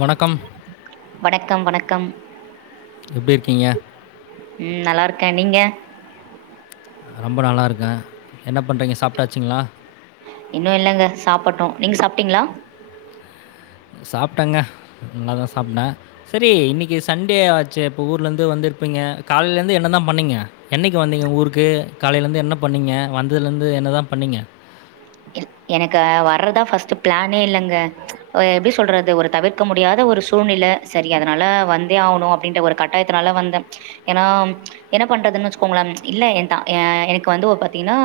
வணக்கம் வணக்கம் வணக் கம் எப்டி இருக்கீங்க கே நீங்க நா ரொம்ப நல்லாருக்கே என்ன பண்றீங்க சாப்ட்டாச்சுங்களா இன்னு இல்லங்க சாப்பட்டோ நீங்க சாப்ட்டீங்களா சாப்ட்டேங்க நல்லதா சாப்ட்டேன செரி இன்னைக்கு சண்டோயாச்சே அப்போ ஊர்ல இருந்து வந்துருப்பீங்க காலைல இருந்து என்னதா பண்ணீங்க என்னைக்கு வந்தீங்க ஊருக்கு காலைல இருந்து என்ன பண்ணீங்க வந்ததுல இருந்து என்னதா பண்ணீங்க எனக்கு வர்றதா ஃபஸ்ட் ப்ளானே இல்லங்க எப்டி சொல்றது ஒரு தவிர்க்க முடியாத ஒரு சூழ்நில செரி அதனால வந்தே ஆவணு அப்டின்ற ஒரு கட்டாயத்தினால வந்தே ஏன்னா என்ன பண்றதுன்னு வச்சுக்கோங்களே இல்ல என் த எ எனக்கு வந்து ஒ பாத்தீங்கன்னா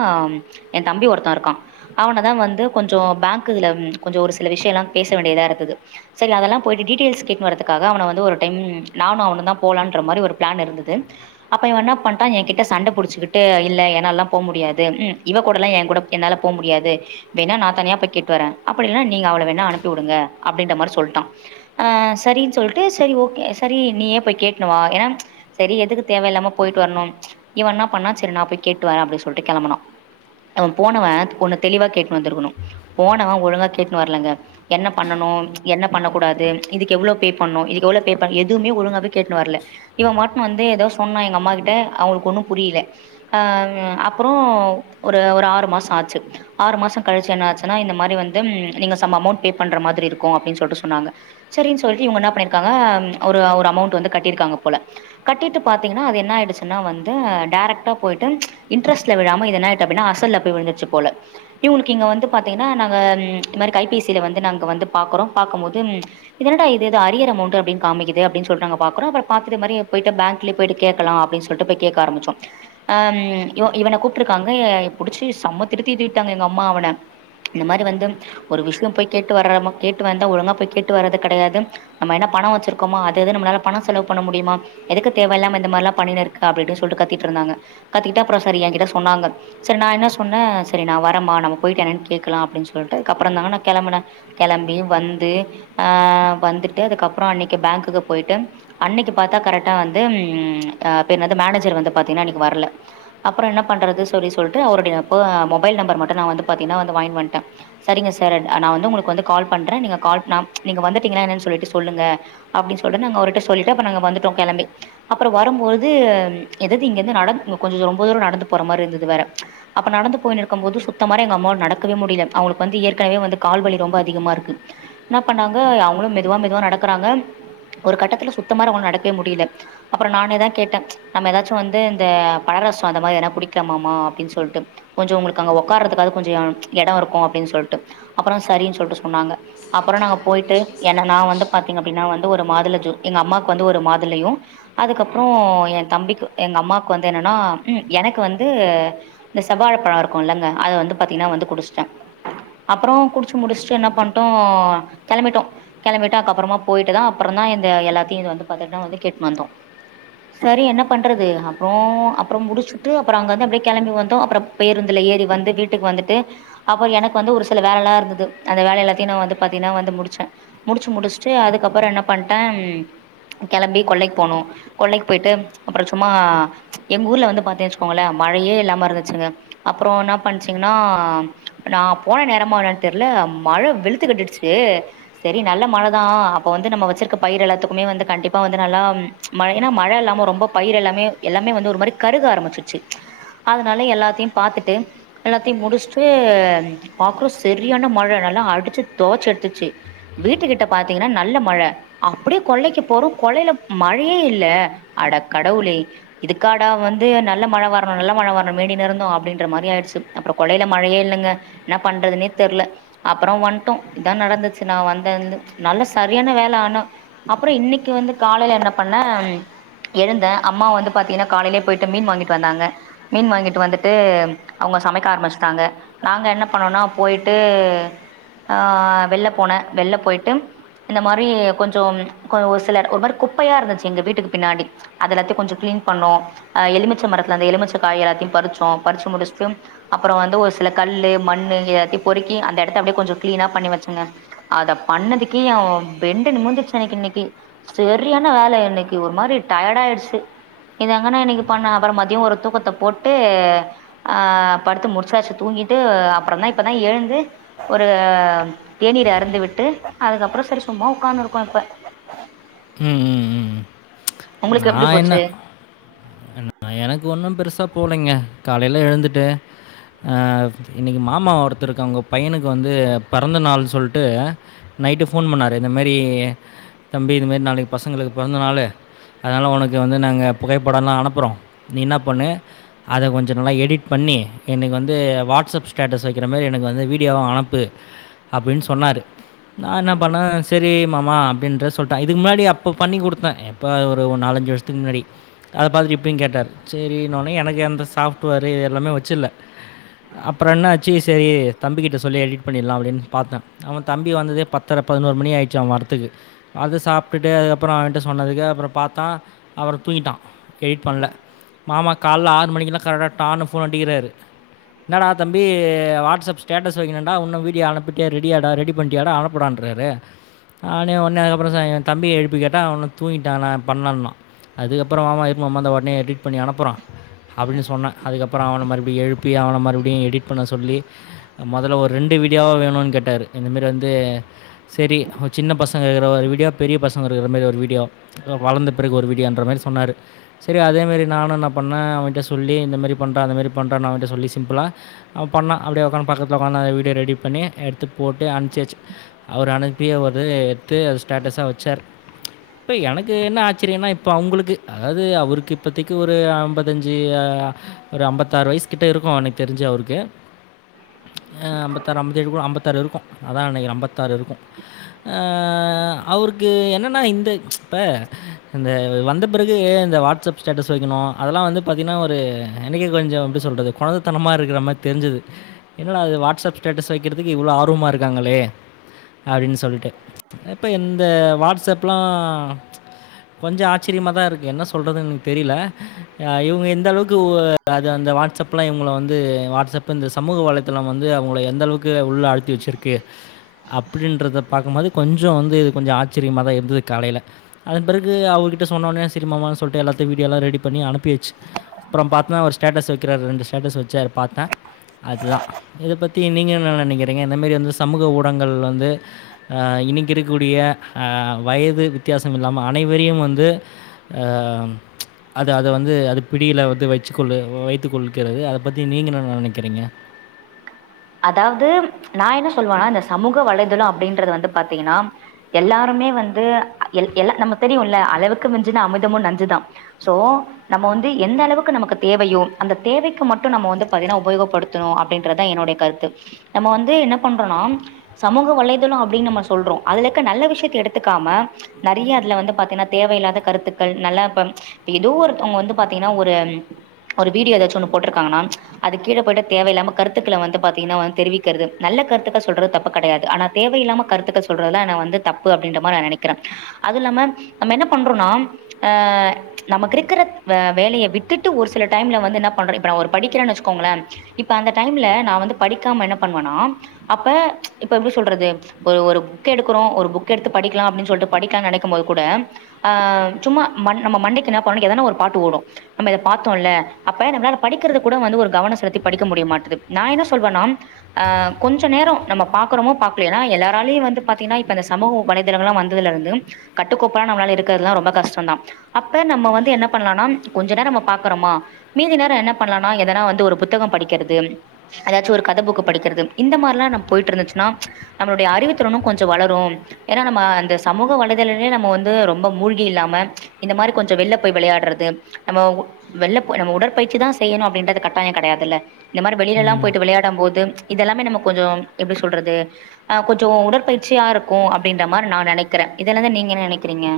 என் தம்பி ஒருத்தெ இருக்கா அவனதா வந்து கொஞ்சோ பேங்க்ல கொஞ்சோ ஒரு சில விஷயம்லா பேச வேண்டியதா இருந்தது சரி அதெல்லா போயிட்டு டீட்டெயல்ஸ் கேட்டு வரனதுக்காக அவ வந்து ஒரு டெம் நானு அவனுதா போலான்ற மாரி ஒரு ப்ளான் இருந்தது அப்ப இவ என்ன பண்டா என் கிட்ட சண்ட புடிச்சகிட்டே இல்ல என்னாலல்லா போ முடியாது ம் இவ கூடலா என் கூட என்னால போ முடியாது வேனா நா தனியா போய் கேட்டு வரே அப்டில்லனா நீங்க அவள வேனா அனுப்பி வுடுங்க அப்படின்ற மாரி சொல்ட்டா ஆ செரின் சொல்ட்டு செரி ஓகே செரி நீயே போய் கேட்னு வா ஏன்னா செரி எதுக்கு தேவையில்லாம போயிட்டு வரணும் இவன் என்னா பண்ண செரி நா போய் கேட்டுவரேன் அப்டின்னு சொல்லிட்டு கெளம்புனா அவெ போனவே ஒன்னு தெளிவா கேட்டு வந்துருக்கணும் போனவே ஒழுங்கா கேட்டுனு வரலங்க என்ன பண்ணனும் என்ன பண்ணக்கூடாது இதுக்கு எவ்வளோ பே பண்ணும் இதுக்கு எவ்ள பே எதுவுமே ஒழுங்காவே கேட்டுனு வரல இவன் மட்டும் வந்து ஏதோ சொன்னா எங்க அம்மா கிட்ட அவங்களுக்கு ஒன்னும் புரியல ஆ அப்புறோ ஒரு ஒரு ஆறு மாசம் ஆச்சு ஆறு மாசம் கழிச்சு என்ன ஆச்சுன்னா இந்த மாரி வந்து நீங்க சம் அமௌன்ட் பே பண்ற மாதிரி இருக்கும் அப்டின்னு சொல்லிட்டு சொன்னாங்க செரின் சொல்லிட்டு இவங்க என்னா பண்ணிருக்காங்க ஒரு அமௌண்ட் வந்து கட்டிருக்காங்க போல கட்டிட்டு பாத்தீங்கன்னா அது என்ன ஆயிடுச்சுன்னா வந்து டைரக்டா போயிட்டு இன்ட்ஸ்ரெட்ல விளாம இது என்ன ஆயிட்டு அப்படின்னா அசல்ல போய் விழுந்துருச்சு போல இவங்களுக்கு இங்க வந்து பாத்தீங்கன்னா நாங்க இது மாரி கைபேசில வந்து நாங்க வந்து பாக்குறோம் பாக்கும்போது இதனெடா இது இது அரியர் அமௌண்ட் அப்டின்னு காமிக்குது அப்டின்னு சொல்லிட்டு நாங்க பாக்குறோ அப்ப பாத்துட்டு மாரி போயிட்டு பேங்க்லே போயிட்டு கேக்கலா அப்டின்னு சொல்லிட்டு போய் கேக்க ஆரம்பிச்சோ அம் இவன கூப்ட்ருக்காங்க பிடிச்சு செம்ம திட்டு‌ தி காங்க எங்க அம்மா அவன இந்த மாரி வந்து ஒரு விஷயம் போய் கேட்டு வர கேட்டு வந்தா ஒழுங்கா போய் கேட்டு வர்றது கிடையாது நம்ம என்ன பணம் வச்சிருக்கோமா அதுது நம்மளால பணம் செலவு பண்ண முடியுமா எதுக்கு தேவையில்லாம இந்த மாரிலா பண்ணினு இருக்க அப்டி இப்டின் சொல்ட்டு கத்திட்ருந்தாங்க கத்திட்டு அப்புறம் சரி என் கிட்ட சொன்னாங்க சரி நா என்ன சொன்னே சரி நா வரமா நாம போயட்டு என்னன்னு கேக்கலா அப்டின்னு சொல்ட்டு அப்புறம் தாங்க நா கெளம்புனே கெளம்பி வந்து அ வந்துட்டு அதுக்கப்புறம் அன்னைக்கு பேங்க்குக்கு போயிட்டு அன்னைக்கு பாத்தா கரெக்ட்டா வந்து அ பேர் என்னது மேனேஜர் வந்து பத்தீங்கன்னா அன்னைக்கு வரல அப்புறம் என்ன பண்றது சொல்லி சொல்ட்டு அவருடைய ப மொ பைல் நம்பர் மட்டும் பாத்தீங்கன்னா வந்து வாங்கின் வன்ட்டே சரிங்க சார் நா வந்து உங்களுக்கு வந்து கால் பண்றே நீங்க கால் நா நீங்க வந்துட்டீங்கனா என்னனு சொல்லிட்டு சொல்லுங்க அப்படின்னு சொல்ட்டு நாங்க ஒரெட்டு சொல்ட்டு நாங்க வந்துட்டோம் கெளம்பி அப்புறம் வரும்போது எதது இங்கந்து நட கொஞ்ச ரொம்ப தூரம் நடந்து போற மாரி இருந்தது வேற அப்ப நடந்து போயினு க்கும்போது சுத்த மாலே எங்க அம்மாவால நடக்கவே முடியல அவங்களுக்கு வந்து ஏற்கனவே வந்து கால்வலி ரொம்ப அதிகமா இருக்கு என்ன பண்ணாங்க அவங்களும் மெதுவா மெதுவா நடக்கறாங்க ஒரு கட்டத்துல சுத்தமார அவங்கள நடக்கவே முடியல அப்புறம் நானே தா கேட்டே நம்ம ஏதாச்சும் வந்து இந்த பழரசம் அந்த மாரி எதனா குடிக்கலாமாமா அப்படின் சொல்ட்டு கொஞ்சம் உங்ளுக் க்காங்க ஒக்காரதுக்காவது கொஞ்சம் எடம் இருக்கு அப்படின் சொல்ட்டு அப்புறம் சரின்னு சொல்ட்டு சொன்னாங்க அப்புறம் நாங்க போயிட்டு என நா வந்து பாத்தீங்கன்னா அப்டின்னா ஒரு மாதுள ஜூ எங்க அம்மாக்கு வந்து ஒரு மாதுளையு அதுக்கப்புறம் என் தம்பிக்கு எங்க அம்மாவுக்கு வந்து என்னன்னா ம் எனக்கு வந்து இந்த செவ்வாழப்பழம் இருக் குல்லங்க அத வந்து பாத்தீங்கன்னா வந்து குடிச்சிட்டே அப்புறோ குடிச்சு முடிச்சுட்டு என்ன பண்ட்டோ கெளம்பிட்டோ கெளம்பிட்டு அதுக்கு அப்றமா போய்ட்டு தா அப்றந்தா இந்த எல்லாத்தையு வந்து பாத்துட்டுனா வந்து கேட்டுட்டு வந்தோ சரி என்ன பண்றது அப்புறோ அப்புறோ முடிச்சுட்டு அப்புறோ அங்க இருந்து அப்டியே கெளம்பி வந்தோ அப்றோ பேருந் துல ஏறி வந்து வீட்டுக்கு வந்துட்டு அப்புறோ எனக்கு வந்து ஒரு சில வேலைல்லா இருந்தது அந்த வேல எல்லாத்தையு நா வந்து பாத்தீங்கன்னா வந்து முடிச்சே முடிச்சு முடிச்சுட்டு அதுக்கப்புறோ என்ன பண்ட்டே கெளம்பி கொல்லைக்கு போனோ கொல்லைக்கு போயிட்டு அப்புறம் சும்மா எங்க ஊர்ல வந்து பாத்தீங் வச்சுக்கோங்களே மழையே இல்லாம இருந்துச்சுங்க அப்புறோ என்னா பண்ச்சுங்கன்னா நா போன நேரமா என்னன்னு தெர்ல மழ வெளுத்துக்கட்டிடுச்சு சரி நல்ல மழ தா அப்போ வந்து நம்ம வச்சிருக்க பயிர் எல்லாத்துக்குமே வந்து கண்டிப்பா வந்து நல்லா மழ ஏன்னா மழ இல்லாம ரொம்ப பயிர் எல்லாமே எல்லாமே வந்து ஒரு மாரி கருக ஆரம்பிச்சிச்சு அதனால எல்லாத்தையும் பாத்துட்டு எல்லாத்தையும் முடிச்சுட்டு பாக்குறோ சரியான மழ நல்லா அடிச்சு தொவச்சு எடுத்துருச்சு வீட்டு கிட்ட பாத்தீங்கன்னா நல்ல மழ அப்படியே கொல்லைக்கு போறோ கொல்லைல மழையே இல்ல அட கடவுளே இதுக்காடா வந்து நல்ல மழ வரணு நல்ல மழ வரணுன் வேண்டினுருந்தோ அ அப்படின்ற மாரி ஆயிடுச்சு அப்பறம் கொல்லைல மழையே இல்லங்க என்னா பண்றதுனே தெரில அப்பறம் வன்டோம் இதா நடந்துச்சு நா வந்தலருந்து நல்ல சரியான வேல ஆனா அப்பறோ இன்னைக்கு வந்து காலைல என்ன பண்ணே எழுந்தே அம்மா வந்து பாத்தீங்கன்னா காலையிலயே போய்ட்டு மீன் வாங்கிட்டு வந்தாங்க மீன் வாங்கிட்டு வந்து டு அவங்க சமைக்க ஆரம்பிச்டாங்க நாங்க என்ன பண்ணோனா போய்ட்டு ஆ வெள்ல போனே வெள்ல போயிட்டு இந்த மாரி கொஞ்சம் ஒரு சில ஒரு மாறி குப்பையா இருந்துச்சு எங்க வீட்டுக்கு பின்னாடி அது எல்லாத்தையு கொஞ்ச கிளீன் பண்ணோம் அ எலுமிச்ச மரத்துல அந்த எலுமிச்ச காய் எல்லாத்தயு பறிச்சு ப்றோ படிச்சு முடிச்சுட்டு அப்பறோ வந்து ஒரு சில கல்லு மண்ணு எயாத்தியு பொறுக்கி அந்த எடத்த அப்டே கொஞ்சோ க்ளீன்னா பண்ணி வெச்சங்க அத பண்ணதிக்கி எ பெண்டு நிமிந்துச்சு எனக்கு இன்னிக்கி செரியான வேல இன்னிக்கு ஒரு மாரி டயர்டா ஆயிடுச்சு இதெங்க நா இன்னிக்கு பண்ண அப்பற மதியோ ஒரு தூக்கத்த போட்டு யே ஆ படுத்து முடிச்சச்சு தூங்கிட்டு அப்பறந்தா இப்பதா எழுந்து ஒரு தேநீர் அருந்து விட்டு அதுக்கப்பறோ செரி சும்மா உக்கான்னு இருக்கோ இப்ப ம் உங்குளுக் எப்டி நான் போச்சு என்ன நான் எனக்கு ஒண்ணு பெருசா போலைங்க காலைல எழுந்துட்டு ஆவ் இன்னிக்கி மாமா ஒருத்தருக்கு அவுங்க பையனுக்கு வந்து பறந்த நாள் சொல்ட்டு நைட்டு ஃபோன் பண்ணாரு இந்தமாரி தம்பி இதுமாரி நாளைக்கு பசங்குளுக்கு பிறந்த நாளு அதனால ஒனக்கு வந்து நாங்க புகைப்படோலா அனுப்பறோ நீ என்னா பண்ணு அத கொஞ்சோ நல்லா எடிட் பண்ணி என்க்கு வந்து வாட்ஸ்அப் ஸ்டேட்டஸ் வெக்கிற மாரி எனக்கு வந்து வீடியோவா அனப்பு அப்பின் சொன்னாரு நா என்னா பண்ணே செரி மாமா அப்டின்ற சொல்ட்டே இதுக்கு முன்னாடி அப்போ பண்ணி குடுத்தே எப்போ அது ஒரு ஒ நாலஞ்சு வர்ஷத்துக்கு முன்னாடி அத பாத்துட்டு இப்பயு கேட்டாரு செரினோனே எனக்கு எந்த சாஃப்ட்வேரு இது எல்லாமே வச்சில்ல அப்பற என்னாச்சு செரி தம்பிக்கிட்ட சொல்லி எடிட் பண்ணில்லா அப்டின் பாத்தே அவ தம்பி வந்ததே பத்தர பதினோரு மணி ஆயிடுச்சு அவ வரத்துக்கு அது சாப்ட்டுட்டு அது அப்பறோ அவன்ட்ட சொன்னதுக்கு அப்பறோ பாத்தா அவறோ தூங்கிட்டா எடிட் பண்ல மாமா காலைல ஆறு மணிக்குலா கரெக் டான்னு ஃபோன் அட்டக்கிறாரு என்னடா தம்பி வாட்ஸ்அப் ஸ்டேட்டஸ் வைங்கினுன்டா ஒன்னும் வீடியோ அனுப்பிட்டிய ரெடியடா ரெடி பண்ணிட்டியாடா அனுப்படான்றாரு ஆனே உனே அதுக்கப்புறம் என் தம்பியை எழுப்பி கேட்டால் அவன்னும் தூங்கிட்டான் நான் பண்ணலன்னான் அதுக்கப்புறம் மாமா இருக்கும் மாமா அந்த உடனே எடிட் பண்ணி அனுப்புறோ அப்பிடின் சொன்னே அதுக்கப்பற அவன மறுப்படியு எழுப்பி அவன மறுப்படியு எடிட் பண்ண சொல்லி மொதல்ல ஒரு ரெண்டு வீடியோவா வேணுனு கேட்டாரு இந்தமாரி வந்து செரி ஒ சின்ன பசங்க இருக்கிற ஒரு வீடியோ பெரிய பசங்க இருக்கிற மாரி ஒரு வீடியோ வளர்ந்த பிறகு ஒரு வீடியோன்ற மாரி சொன்னாரு செரி அதேமாரி நானு என்ன பண்ணே அவன்ட்ட சொல்லி இந்தமாரி பண்றா அந்தமாரி பண்றான அவன்கிட்ட சொல்லி சிம்பிளா அவ பண்ணா அப்டே உக்காந்து பக்கத்துல உக்காந்து அந் வீடியோ ரெடி பண்ணி எடுத்து போட்டு அனுப்சாச்சு அவர அனுப்பி அவர்து எத்து அத ஸ்டேட்டஸா வெச்சாரு ச்ச இப்ப எனக்கு என்ன ஆச்சிரியன்னா ப அவுங்குளுக்கு அதாது அவுருக்கு திக்கு ஒரு அம்பத்தஞ்சு ஆ ஒரு அம்பத்தாறு வஸ்சு கிட்ட இருக்கோ எனக் தெரிஞ்சு அவுருக்கு ச்ச ஆ அம்பத்தாறு அம்பத்தேழு கூட அம்பத்தாறு இருக்கோ அதா நெனக்கிறே தாரு இருக்கோ ஆ அவுருக்கு என்ன நா இந்த ச்ச இப்ப இந்த வந்த பிறகு இந்த வாட்ஸ்அப் ஸ்டேட்டஸ் வெக்கணோ அதெல்லா வந்து பாத்தீங்கனா ஒரு என்க்கே கொஞ்சோ எப்டி சொல்றது கொழந்தத்தனமா இருக்கிற மாரி தெரிஞ்சது என்னட அது வாட்ஸ்அப் ஸ்டேட்டஸ் வெக்கிற்துக்கு இவ்ளோ ஆர்வமா இருக்காங்களே அப்டின் சொல்ட்டு ஆ இப்ப எந்த வாட்ஸ்அப்லா ச்ச கொஞ்ச ஆச்சிரியமாதா இருக்கு என்ன சொல்றதுன் தெரில ஆ இவுங்க எந்த அளவுக்கு ஓ அது அந்த வாட்ஸ்அப்லா இவுங்குள வந்து வாட்ஸ்அப் இந்த சமூக வலைத்தலம் வந்து அவுங்குள எந்தளவுக்கு உள்ள அழுத்தி வெச்சிருக்கு அப்டின்றத பாக்கம்போது கொஞ்சோ வந்து இது கொஞ்ச ஆச்சிரியமாதா இருந்தது காலைல அதன் பிறகு அவுருகிட்ட சொன்னோனே செரி மாமா சொல்ட்டு எல்லாத் த வீடியோலா ரெடி பண்ணி அனுப்பியாச்சு அப்புறம் பாத்னா ஒரு ஸ்டேட்டஸ் வெ கிறார் ரெண்டு ஸ்டேட்டஸ் வெச்சாரு பாத்தே அதுதா இத பத்தி நீங்க என்ன நெனக்கிறீங்க இந்தமாரி வந்து சமூக ஊடங்கங்கள் வந்து ஆ இன்னிக்கி இருக்கூடிய ஆ வயது வித்தியாசம் இல்லாம அனைவரையு வந்து ஆ அம் ச்ச அது அத வந்து அது பிடில வந்து வெச்சுகொள்ளு வ வைத்து கொள்கிறது அத பத்தி நீங்க என்ன நெ நெனைக்கிறீங்க அதாவ்து ச்ச நா என்ன சொல்வானா இந்த சமூக வலைதளோ அப்டின்றது வந்து பாத்தீங்கனா எல்லாருமே வந்து அ எல் எல்லா நம்ம தெரியுல அளவுக்கு மிஞ்சுனா அமிர்தமு நஞ்சுதா சோ நம்ம வந்து எந்த அளவுக்கு நமக்கு தேவையோ அந்த தேவைக்கு மட்டு நம்ம வந்து பாத்தீங்னா உபயோகப்படுத்துணு அப்டின்றதா என்னுடைய கர்து நம்ம வந்து என்னா பண்றோனா சமூக வலைதளோ அப்டின் நம்ம சொல்றோ அதுல இருக்க நல்ல விஷயத்த எடுத்துக்காம ச்ச நெறைய அதுல வந்து பாத்தீங்னா தேவையில்லாத கருத்துக்கள் நல்லா இப்பம் ச்ச இப் ஏதோ ஒருத்தௌங் அவுங்க வந்து பாத்தீங்னா ஒரு ம் ஒரு வீடியோ எதாச்சு ஒன்னு போட்டுருக்காங்கனா ச்ச அது கீழ போயிட்டு தேவையில்லா கருத்துக்கள வந்து பாத் டின்னுவோ தெரிவிக்கறது நல்ல கருத்துக்கள் சொல்றது தப்பு கெடையாது ஆனா தேவையில்லாம கருத்துக்கள் சொல்றதுதா நா வந்து தப்பு அப்டின்ற மாரி நா நெனைக்கிறே அதுவு இல்லாம நாம என்ன பண்றோனா ஆ ச்ச நமக்கிருக்கிறத் வே வேலையை விட்டுட்டு ஒரு சில டைம்ல வந்து என்ன பண்றோ இப்ப நா ஒரு படிக்கிறேனு வெச்சுக்கோங்களே இப்ப அந்த டைம்ல நா வந்து படிக்காம என்ன பண்வனாம் அப்ப ச்ச இப்ப எப்டி சொல்றது ஒரு ஒரு புக்க எடுக்குறோ ஒரு புக்க எடுத்து படிக்லான் அப்டின் சொல்ட்டு படிக்கலா நெனைக்கும் போது கூட ஆ சும்மா மண் நம்ம மண்டைக்கு என்ன பொரணிக் எதனா ஒரு பாட்டு ஓடோ நம்ம இத பாத்தோல அப்ப நம்ளால, படிக்கிறது கூட வந்து ஒரு கவனோ செலுத்தி படிக்க முடிய மாட்டுது நா என்ன சொல்வனாம் ஆ கொஞ்ச நேரோ நம்ம பாக்கறமோ பாக்லையோ ஏனா எல்லாராலயு வந்து பாத்தீங்னா இப்ப இந்த சமூக வலைதளங்கள்லா வந்ததுல இருந்து கட்டுக்கோப்ப நம்ளால இருக்கிறதுல்லா ரொம்ப கஷ்டோந்தா அப்ப நம்ம வந்து என்ன பண்லானாம் கொஞ்ச நேரம் நம்ம பாக்கறோமா மீதி நேரம் என்ன பண்லானா எதனா வந்து ஒரு புத்தகம் படிக்கிறது எதாச்சு ஒரு கத புக்க படிக்கிறது இந்த மார்லா நம் போயிட்டுருந்துச்சுனா ச்ச நம்மளுடைய அறிவுத்திறனு கொஞ்சோ வளரோ ஏனா நம்ம அந்த சமூக வலைதலைலயே நம்ம வந்து ரொம்ப மூழ்கி இல்லாம ச்ச இந்த மாரி கொஞ்சோ வெள்ல போயி விளையாட்றது நம்மவு வெள்ல போ நம்ம உடற்பயிற்சிதா செய்யணு அப்டின்றது கட்டாய கெடையாதுல்ல இந்த மாரி வெளிலெல்லா ம். போயிட்டு விளையாடம் போது ச்ச இதெல்லாமே நம்ம கொஞ்சோ எப்டி சொல்றது அ கொஞ்சோ உடற்பயிற்சியா இருக்கோ அப்டின்ற மாரி நா நெனைக்கிறே இதுதல்லந்து நீங்க என்ன நெனைக்கிறீங்க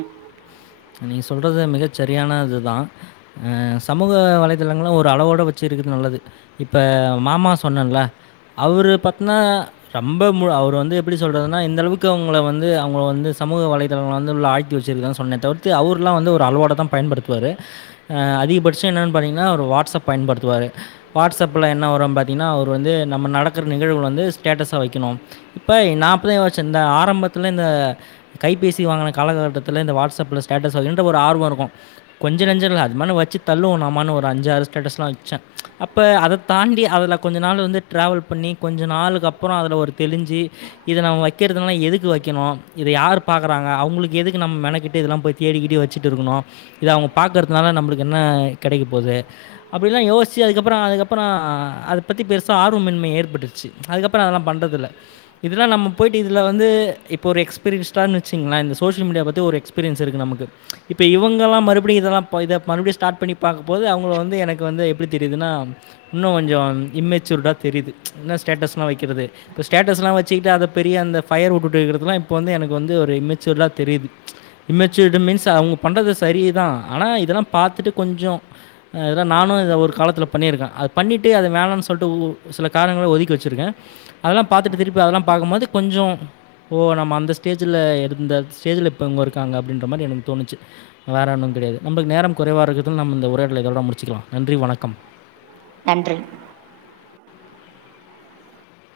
நீ சொல்றது மிகச்செரியானதுதா ஆ சமூக வலைதளங்களு ஒரு அளவோட வச்சு இருக்குது நல்லது இப்ப மாமா சொன்னல்ல அவரு பாத்னா ரொம்ப மு அவரு வந்து எப்பிடி சொல்றதுனா இந்தளவுக்கு அவுங்கள வந்து அவுங்கள வந்து சமூக வலைதளங்களா வந்து உள்ள ஆழ்த்தி வச்சுருக்குது அதா சொன்னே தவிர் து அவுர்லா வந்து ஒரு அளவோடுதா பயன்படுத்துவாரு ஆ அதிகபட்சோ என்னான் பாத்தீங்னா அவரு வாட்ஸ்அப் பயன்படுத்துவாரு வாட்ஸப்ல என்ன வரும் பாத்தீங்னா அவர் வந்து நம்ம நட க்குற நிகழ்வு வந்து ஸ்டேட்டஸா வெக்கணு இப்ப நா அப்டிதா யோசிச்ச இந்த ஆரம்பத்துல இந்த கைப்பேசி வாங்குன காலக்கட்டத்துல இந்த வாட்ஸப்ல ஸ் டேட்டஸ் வெக்ணுன்ட்டு ஒரு ஆர்வொ இருக்கு கொஞ்ச நஞ்சொ இல்ல அது மேல வச்சு தள்ளுவோ ந ம ஒ ரு அஞ்சாறு ஸ்டேஸ்லா வெக் ச அப்ப அதத் தாண்டி அதுல கொஞ்ச நாளு வந்து ட்ராவல் பண்ணி கொஞ்ச நாளுக்கப்பறொ அதுல ஒரு தெளிஞ்சி இத நம்ம வக்கிறதுல்லா எதுக்கு வெக்கணு இத யார் பாக்குறாங்க அவ்ங்களுக்கு எதுக்கு நம்ம மெனக்கெட்டு இதெல்லாம் போய் தேடி கீடி வச்சுட்டு இருக்கணு இத அவங்க பாக்குறத்னால நம்ளுக்கு என்ன கெடைக்க போது அப்டிலா யோஸ்சி அதுக்கப்பறொ அதுக்கப்பறொ அத பத்தி பெருசா ஆர்வமின்மை ஏற்பட்ருச்சு அதுக்கப்பறொ அதெல்லா பண்றதில்ல இதுல்லா நம்ம போய்ட்டு இதுல வந்து இப்ப ஒரு எக்ஸ்பீரியன்ஸ்டான் வச்சுங்கள சோஷியல் மீடியா பத்தி ஒரு எக்ஸ்பீரியன் ஸ் இருக்கு நமக்கு இப்ப இவங்கல்லா மறுப்படி இதெல்லா ப இத பறுப்டியு ஸ்டாட் பண்ணிப் பாக்கும்போது அவங்கள வந்து எனக்கு வந்து எப்டி தெரிதுன்னா இன்னு கொஞ்சொ இம்மேச்சூர்டா தெரிது இன்னு ஸ்டேட்டஸ்லா வெக்கிறது இப்ப ஸ்டேட்டஸ்லா வெச்சுக்கிட்டு அத பெரிய அந்த ஃபயர் உட்டுட்டு இருக்குறதுலா இப் இப்போ வந்து எனக்கு வந்து ஒரு இம்மெச்சூர்லா தெரியுது இம்மெச்சூர்டு மீன்ஸ் அவங்க பண்ணுறது சரிதான். ஆனா, இதெல்லாம் பாத்துட்டு கொஞ்சம் இதெல்லா நானும் இத ஒரு காலத்துல பண்ணியிருக்கேன் அ பண்ணிட்டு அதை வேணான்னு சொல்லிட்டு ஓரு சில காரணங்களால் ஒதுக்கி வச்சுருக்கேன் அதெல்லாம் பார்த்துட்டு திருப்பி அதெல்லாம் பாக்கும் போது கொஞ்சம் ஓ நம்ம அந்த ஸ்டேஜில் இருந்த ஸ்டேஜில் இப்போவங்க இரு அப்படின்ற மாதிரி எனக்கு தோணுச்சு வேற ஒன்னும் கிடையாது நம்பளுக் நேரம் குறைவாக இருக்கிறத இந்த உரையாடலை இதோட முடிச்சுக்கலாம் நன்றி வணக்கம் நன்றி